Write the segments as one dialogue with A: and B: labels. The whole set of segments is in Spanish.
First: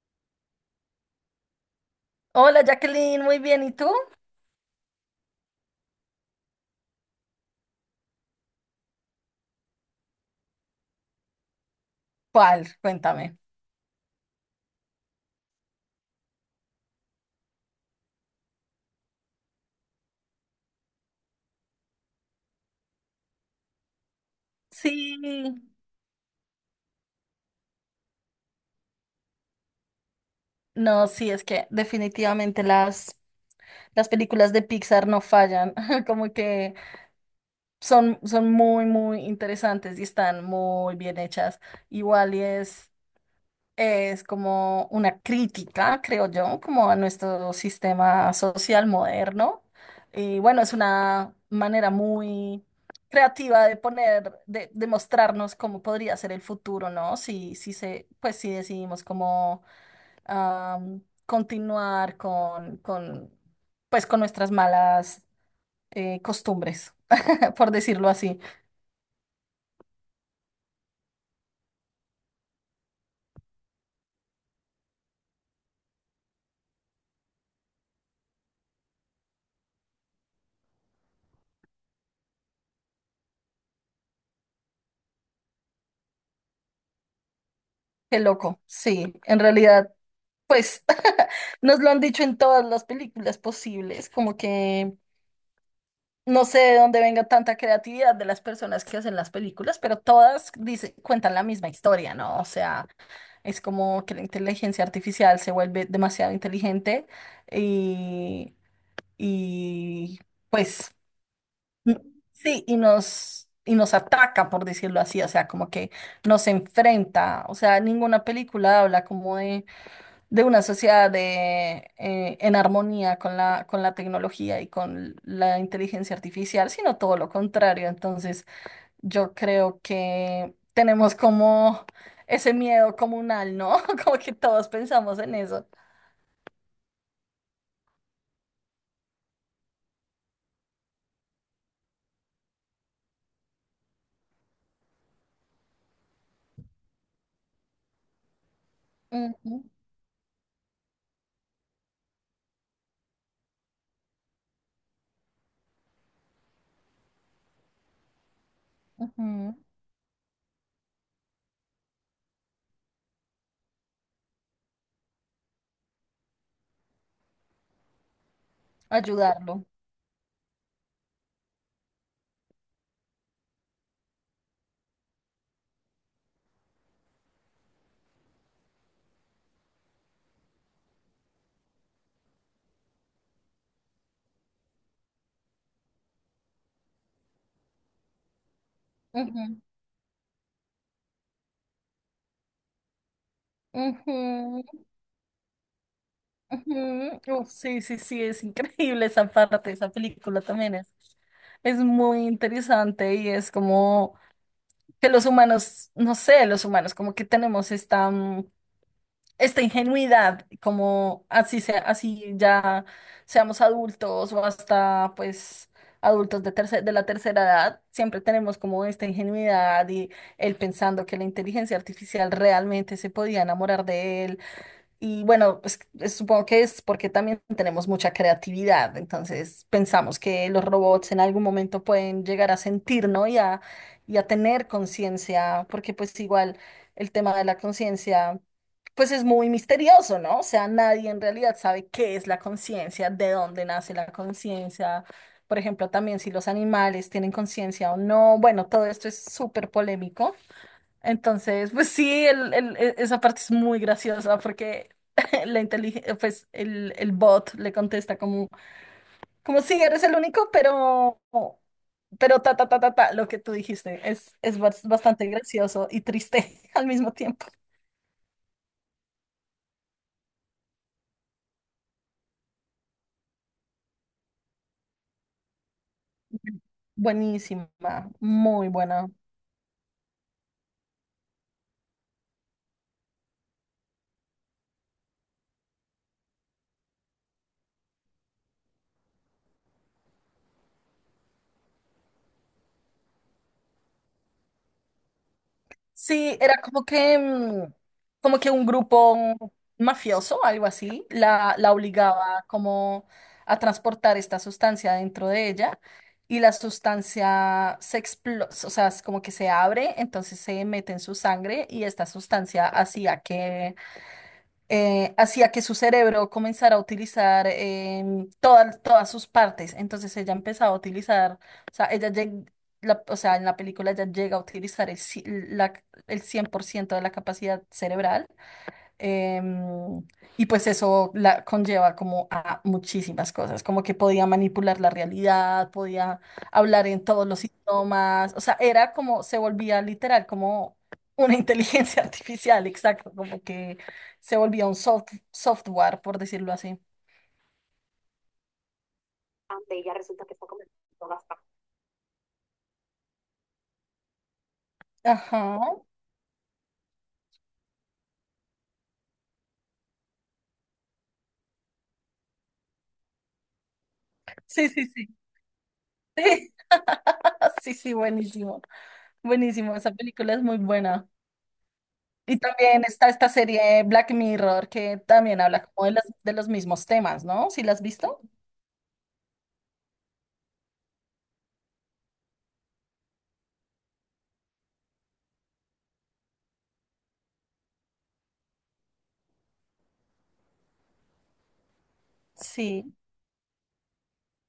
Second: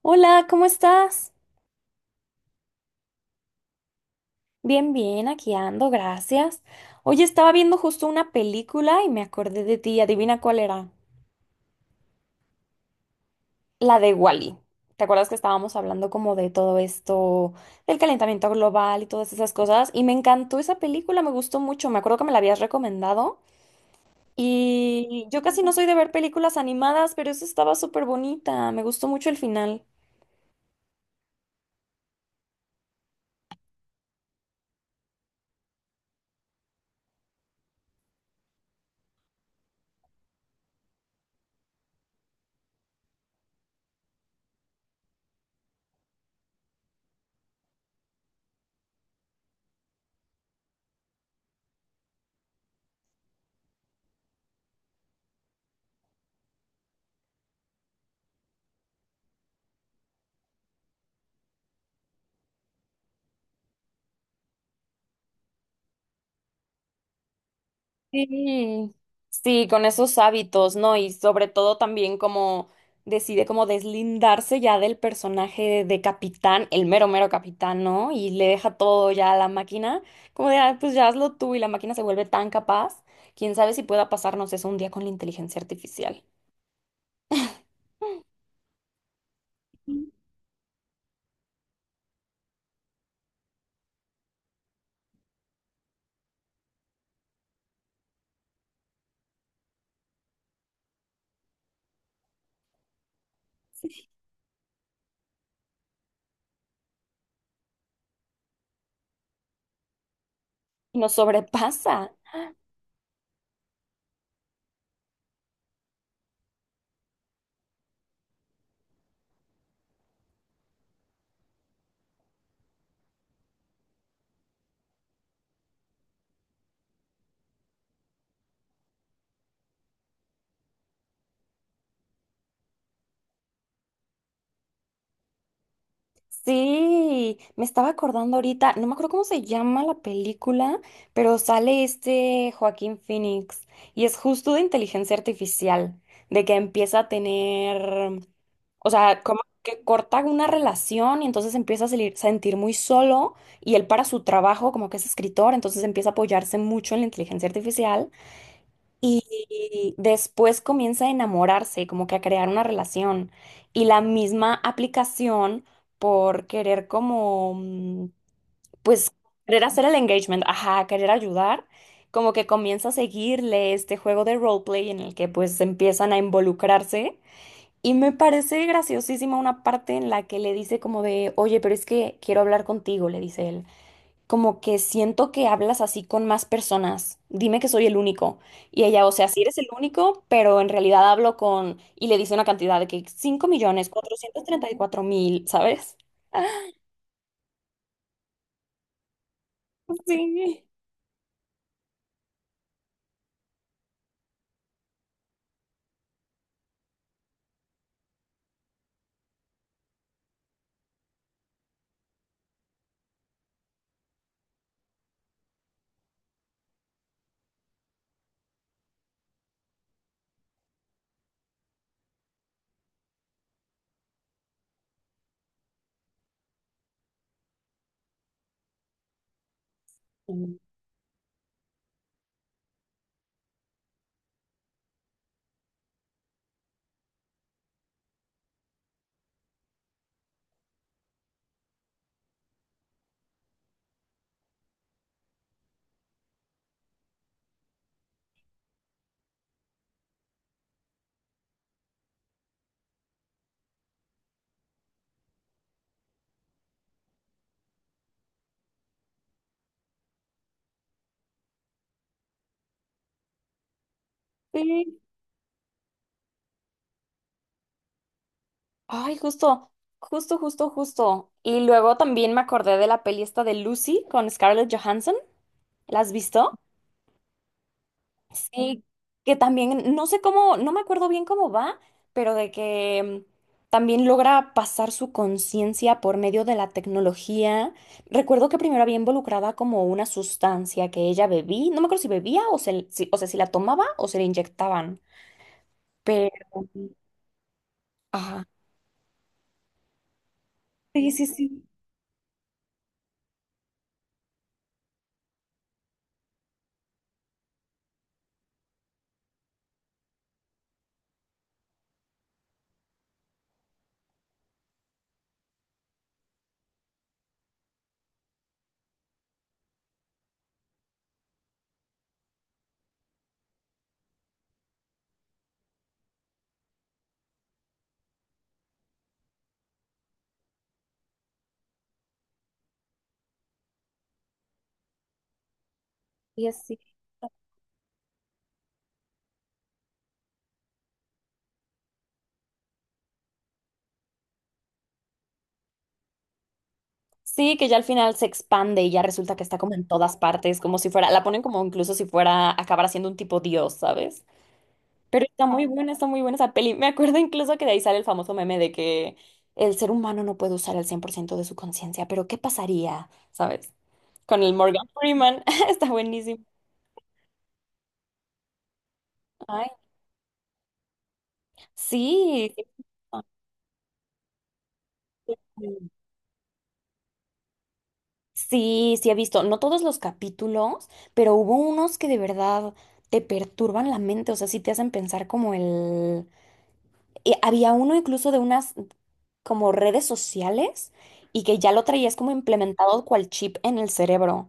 A: Hola, ¿cómo estás?
B: Hola Jacqueline, muy bien. ¿Y tú?
A: Bien, bien, aquí ando, gracias. Oye, estaba viendo justo una película y me acordé de ti. Adivina cuál era.
B: ¿Cuál? Cuéntame.
A: La de Wally. ¿Te acuerdas que estábamos hablando como de todo esto, del calentamiento global y todas esas cosas? Y me encantó esa película, me gustó mucho. Me acuerdo que me la habías recomendado.
B: Sí,
A: Y yo casi no soy de ver películas animadas, pero esa estaba súper bonita. Me gustó mucho el final.
B: no, sí, es que definitivamente las películas de Pixar no fallan, como que son muy, muy interesantes y están muy bien hechas. Igual y es como una crítica, creo yo, como a nuestro sistema social moderno. Y bueno, es una manera muy creativa de poner, de mostrarnos cómo podría ser el futuro, ¿no? Si, si se, pues si decidimos como continuar pues con nuestras malas, costumbres, por decirlo así.
A: Sí, sí, con esos hábitos, ¿no? Y sobre todo también como decide como deslindarse ya del personaje de capitán, el mero mero capitán, ¿no? Y le deja todo ya a la máquina, como de, "Ah, pues ya hazlo tú y la máquina se vuelve tan capaz, quién sabe si pueda pasarnos eso un día con la inteligencia artificial.
B: Qué loco. Sí, en realidad.
A: Y
B: Pues nos lo han dicho en todas las películas posibles, como que no sé de dónde venga tanta creatividad de las personas que hacen las películas, pero todas cuentan la misma historia, ¿no? O sea, es como que la inteligencia artificial se vuelve demasiado inteligente y, y pues
A: nos
B: n-
A: sobrepasa.
B: sí, y nos... Y nos ataca, por decirlo así, o sea, como que nos enfrenta, o sea, ninguna película habla como de una sociedad de, en armonía con la tecnología y con la inteligencia artificial, sino todo lo contrario. Entonces, yo creo que tenemos como ese miedo comunal, ¿no? Como que todos pensamos en eso.
A: Sí, me estaba acordando ahorita, no me acuerdo cómo se llama la película, pero sale este Joaquín Phoenix y es justo de inteligencia artificial, de que empieza a tener, o sea, como
B: Ujú,
A: que corta una relación y entonces empieza a sentir muy solo y él para su trabajo, como que es escritor, entonces empieza a apoyarse mucho en la inteligencia artificial
B: ujú.
A: y después comienza a enamorarse, como que a crear una relación. Y la misma aplicación por querer como, pues, querer
B: Ayudarlo.
A: hacer el engagement, ajá, querer ayudar, como que comienza a seguirle este juego de roleplay en el que pues empiezan a involucrarse. Y me parece graciosísima una parte en la que le dice como de, oye, pero es que quiero hablar contigo, le dice él como que siento que hablas así con más personas. Dime que soy el único. Y ella, o sea, sí eres
B: Ujú,
A: el único, pero en realidad hablo con, y le dice una cantidad de que cinco millones cuatrocientos treinta y
B: ujú,
A: cuatro mil, ¿sabes?
B: ujú. Uf, sí, sí, sí, es increíble esa parte, esa película
A: Sí.
B: también es muy interesante y es como... que los humanos, no sé, los humanos como que tenemos esta ingenuidad, como así sea, así ya seamos adultos o hasta pues adultos de de la tercera edad, siempre tenemos como esta ingenuidad y él pensando que la inteligencia artificial realmente se podía enamorar de él y bueno, pues supongo que es porque también tenemos mucha creatividad, entonces pensamos que los robots en algún momento pueden llegar a sentir, ¿no? Y a tener conciencia, porque pues igual el tema de la conciencia, pues es muy misterioso, ¿no? O sea, nadie en realidad sabe qué es la conciencia, de dónde nace la conciencia, por ejemplo, también si los animales tienen conciencia o no, bueno, todo esto es súper polémico. Entonces, pues sí, esa parte es muy graciosa porque la inteligencia, pues el bot le contesta como, como sí, eres el único, pero, lo que tú dijiste es, es
A: Sí.
B: bastante gracioso y triste al mismo tiempo.
A: Ay, justo. Y luego también me acordé de la peli esta de Lucy con Scarlett Johansson. ¿La has visto?
B: Buenísima, muy
A: Sí,
B: buena.
A: que también, no sé cómo, no me acuerdo bien cómo va, pero de que también logra pasar su conciencia por medio de la tecnología. Recuerdo que primero había involucrada como una sustancia que ella bebía, no me acuerdo si bebía o, se, o sea, si la tomaba o se la inyectaban,
B: Sí,
A: pero...
B: era como que, mm, como
A: Ajá.
B: que un grupo mafioso, algo así,
A: Sí, sí, sí.
B: la obligaba como a transportar esta sustancia dentro de ella y la sustancia se explota, o sea, es como que se abre, entonces se mete en su sangre y esta sustancia hacía que su cerebro comenzara a utilizar todas sus partes. Entonces ella empezaba a utilizar, o sea, o sea, en la película ella llega a utilizar la, el 100% de la capacidad cerebral. Em, y pues eso la conlleva como a muchísimas cosas, como que podía manipular la realidad, podía
A: Sí, así.
B: hablar en todos los idiomas, o sea, era como, se volvía literal como una inteligencia artificial, exacto, como que se volvía un software, por decirlo así.
A: Sí, que ya al final se expande y ya resulta que está como en todas partes, como si fuera, la ponen como incluso si fuera acabar siendo un tipo dios, ¿sabes? Pero
B: Ajá.
A: está muy buena esa peli. Me acuerdo incluso que de ahí sale el famoso meme de que el ser humano no puede usar el 100% de su conciencia, pero ¿qué pasaría? ¿Sabes? Con el
B: Sí,
A: Morgan
B: sí, sí.
A: Freeman. Está buenísimo.
B: Sí, sí, sí, buenísimo.
A: Ay,
B: Buenísimo, esa película es muy buena. Y
A: sí.
B: también está esta serie Black Mirror que también habla como de los mismos temas, ¿no? ¿Sí la has visto?
A: Sí, sí he visto, no todos los capítulos, pero hubo unos que de verdad te perturban la mente, o sea, sí te hacen pensar como el... había uno incluso de unas, como redes sociales y que ya lo traías como
B: Sí.
A: implementado cual chip en el cerebro.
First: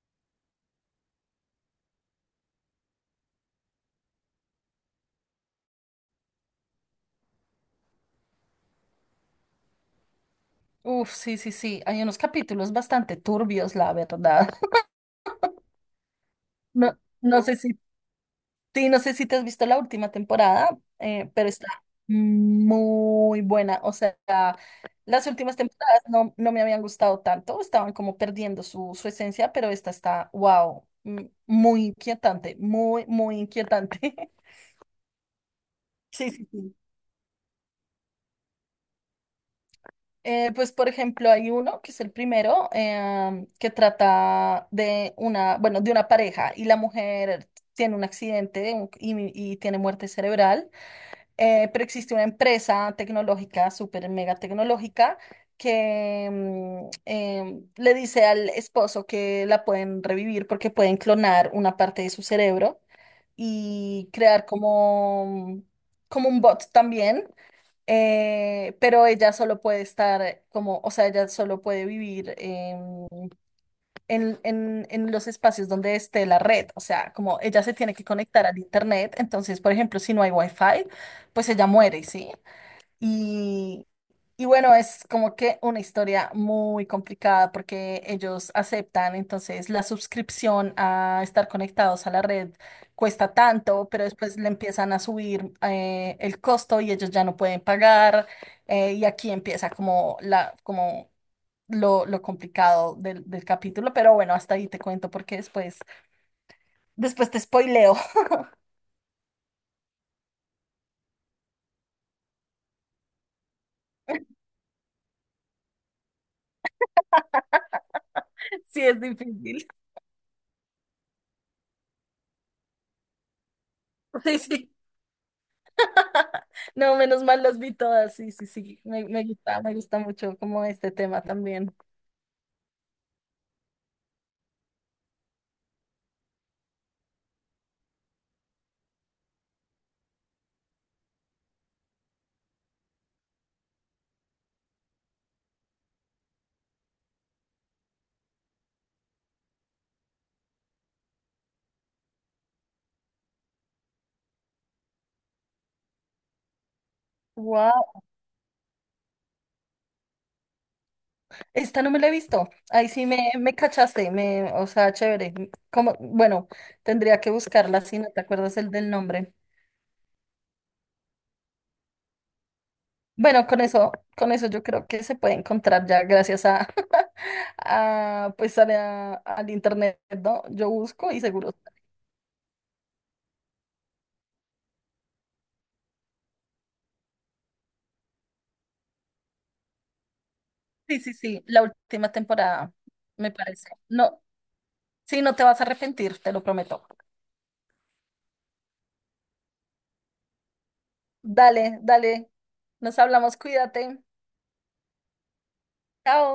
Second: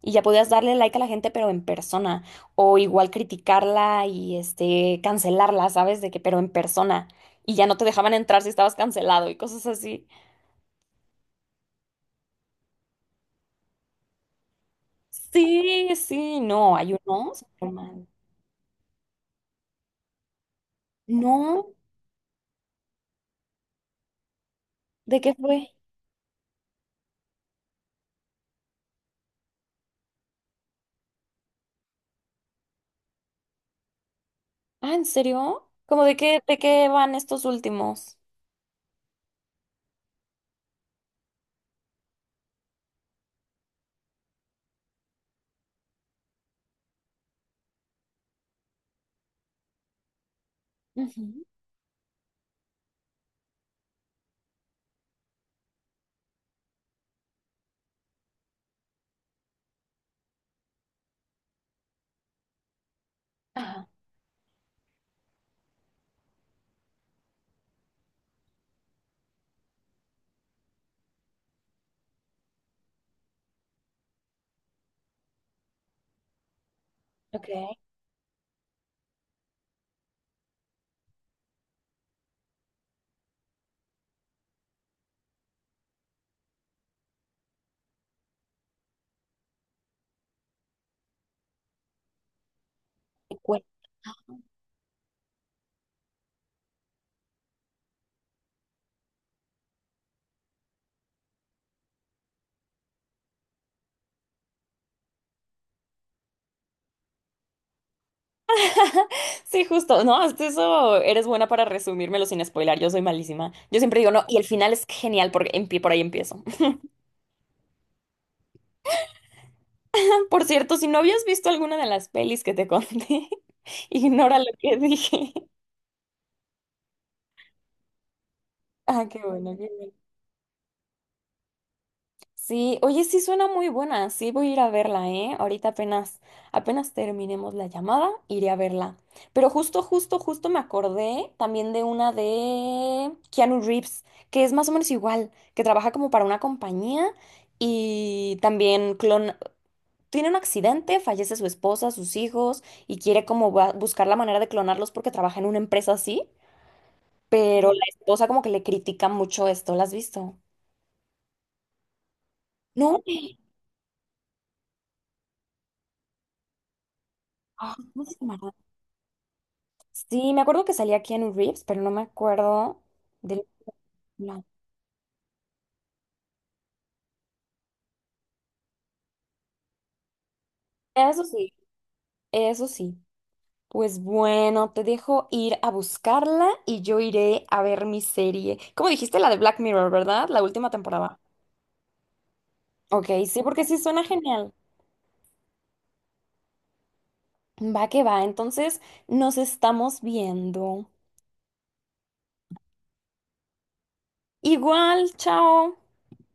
A: Y ya podías darle like a la gente, pero en persona. O igual criticarla y este cancelarla, ¿sabes? De que, pero en persona. Y ya no te dejaban entrar si estabas cancelado y cosas así.
B: Uf, sí, sí, sí. Hay unos capítulos bastante turbios, la verdad.
A: Sí, sí, no, hay
B: No, no
A: unos.
B: sé
A: Pero
B: si,
A: man,
B: sí, no sé si te has visto la última temporada, pero está
A: no,
B: muy buena. O sea,
A: ¿de
B: las
A: qué
B: últimas
A: fue?
B: temporadas no, no me habían gustado tanto, estaban como perdiendo su esencia, pero esta está, wow, muy inquietante, muy, muy inquietante.
A: Ah, ¿en serio? ¿Cómo
B: Sí, sí,
A: de
B: sí.
A: qué van estos últimos?
B: Pues, por ejemplo, hay uno que es el primero que trata de una, bueno, de una pareja y la mujer tiene un accidente y tiene muerte cerebral,
A: Ujú.
B: pero existe una empresa tecnológica, súper mega tecnológica, que le dice al esposo que la pueden revivir porque pueden clonar una parte de su cerebro
A: Ajá,
B: y crear como, como un bot también, pero ella solo puede estar como, o sea, ella solo puede vivir en los espacios donde esté la red, o sea, como ella se
A: ok.
B: tiene que conectar al internet, entonces, por ejemplo, si no hay wifi, pues ella muere, ¿sí? Y, y bueno, es como que una historia muy complicada porque ellos aceptan, entonces la suscripción a estar conectados a la red cuesta tanto, pero después le empiezan a subir el costo y ellos ya no pueden pagar. Y aquí empieza como lo complicado del capítulo, pero bueno, hasta ahí te cuento porque después, te spoileo.
A: Sí, justo. No, hasta eso eres buena para resumírmelo sin spoiler. Yo soy malísima. Yo siempre digo, no, y el final es genial porque por ahí empiezo.
B: Sí, es difícil.
A: Por cierto, si no habías visto alguna de las pelis que te conté, ignora
B: Sí,
A: lo
B: sí.
A: que dije.
B: No, menos mal las vi todas, sí, sí, sí,
A: Ah, qué bueno, qué
B: me
A: bueno.
B: gusta mucho como este tema también.
A: Sí, oye, sí suena muy buena, sí voy a ir a verla, ¿eh? Ahorita apenas, apenas terminemos la llamada, iré a verla. Pero justo me acordé también de una de Keanu Reeves, que es más o menos igual, que trabaja como para una compañía y también clon... tiene un accidente, fallece su esposa, sus hijos y quiere como buscar la manera de clonarlos porque trabaja en una empresa así, pero la
B: Wow,
A: esposa como que le critica mucho esto, ¿la has visto?
B: esta no me la he visto, ahí
A: No.
B: sí me cachaste, o sea, chévere, como, bueno, tendría que
A: Ah,
B: buscarla si
A: ¿cómo
B: no
A: se
B: te
A: llamará?
B: acuerdas el del nombre.
A: Sí, me acuerdo que salía Keanu Reeves, pero no me acuerdo del...
B: Bueno, con
A: No.
B: eso yo creo que se puede encontrar ya gracias a, a pues a al internet, ¿no? Yo busco y
A: Eso
B: seguro
A: sí,
B: sale.
A: eso sí. Pues bueno, te dejo ir a buscarla y yo iré a ver mi serie. Como dijiste, la de Black Mirror, ¿verdad? La última
B: Sí, sí,
A: temporada.
B: sí, la última temporada,
A: Ok,
B: me
A: sí, porque
B: parece.
A: sí suena
B: No,
A: genial.
B: sí, no te vas a arrepentir, te lo prometo.
A: Va que va, entonces nos estamos viendo.
B: Dale, dale. Nos hablamos, cuídate.
A: Igual, chao.
B: Chao.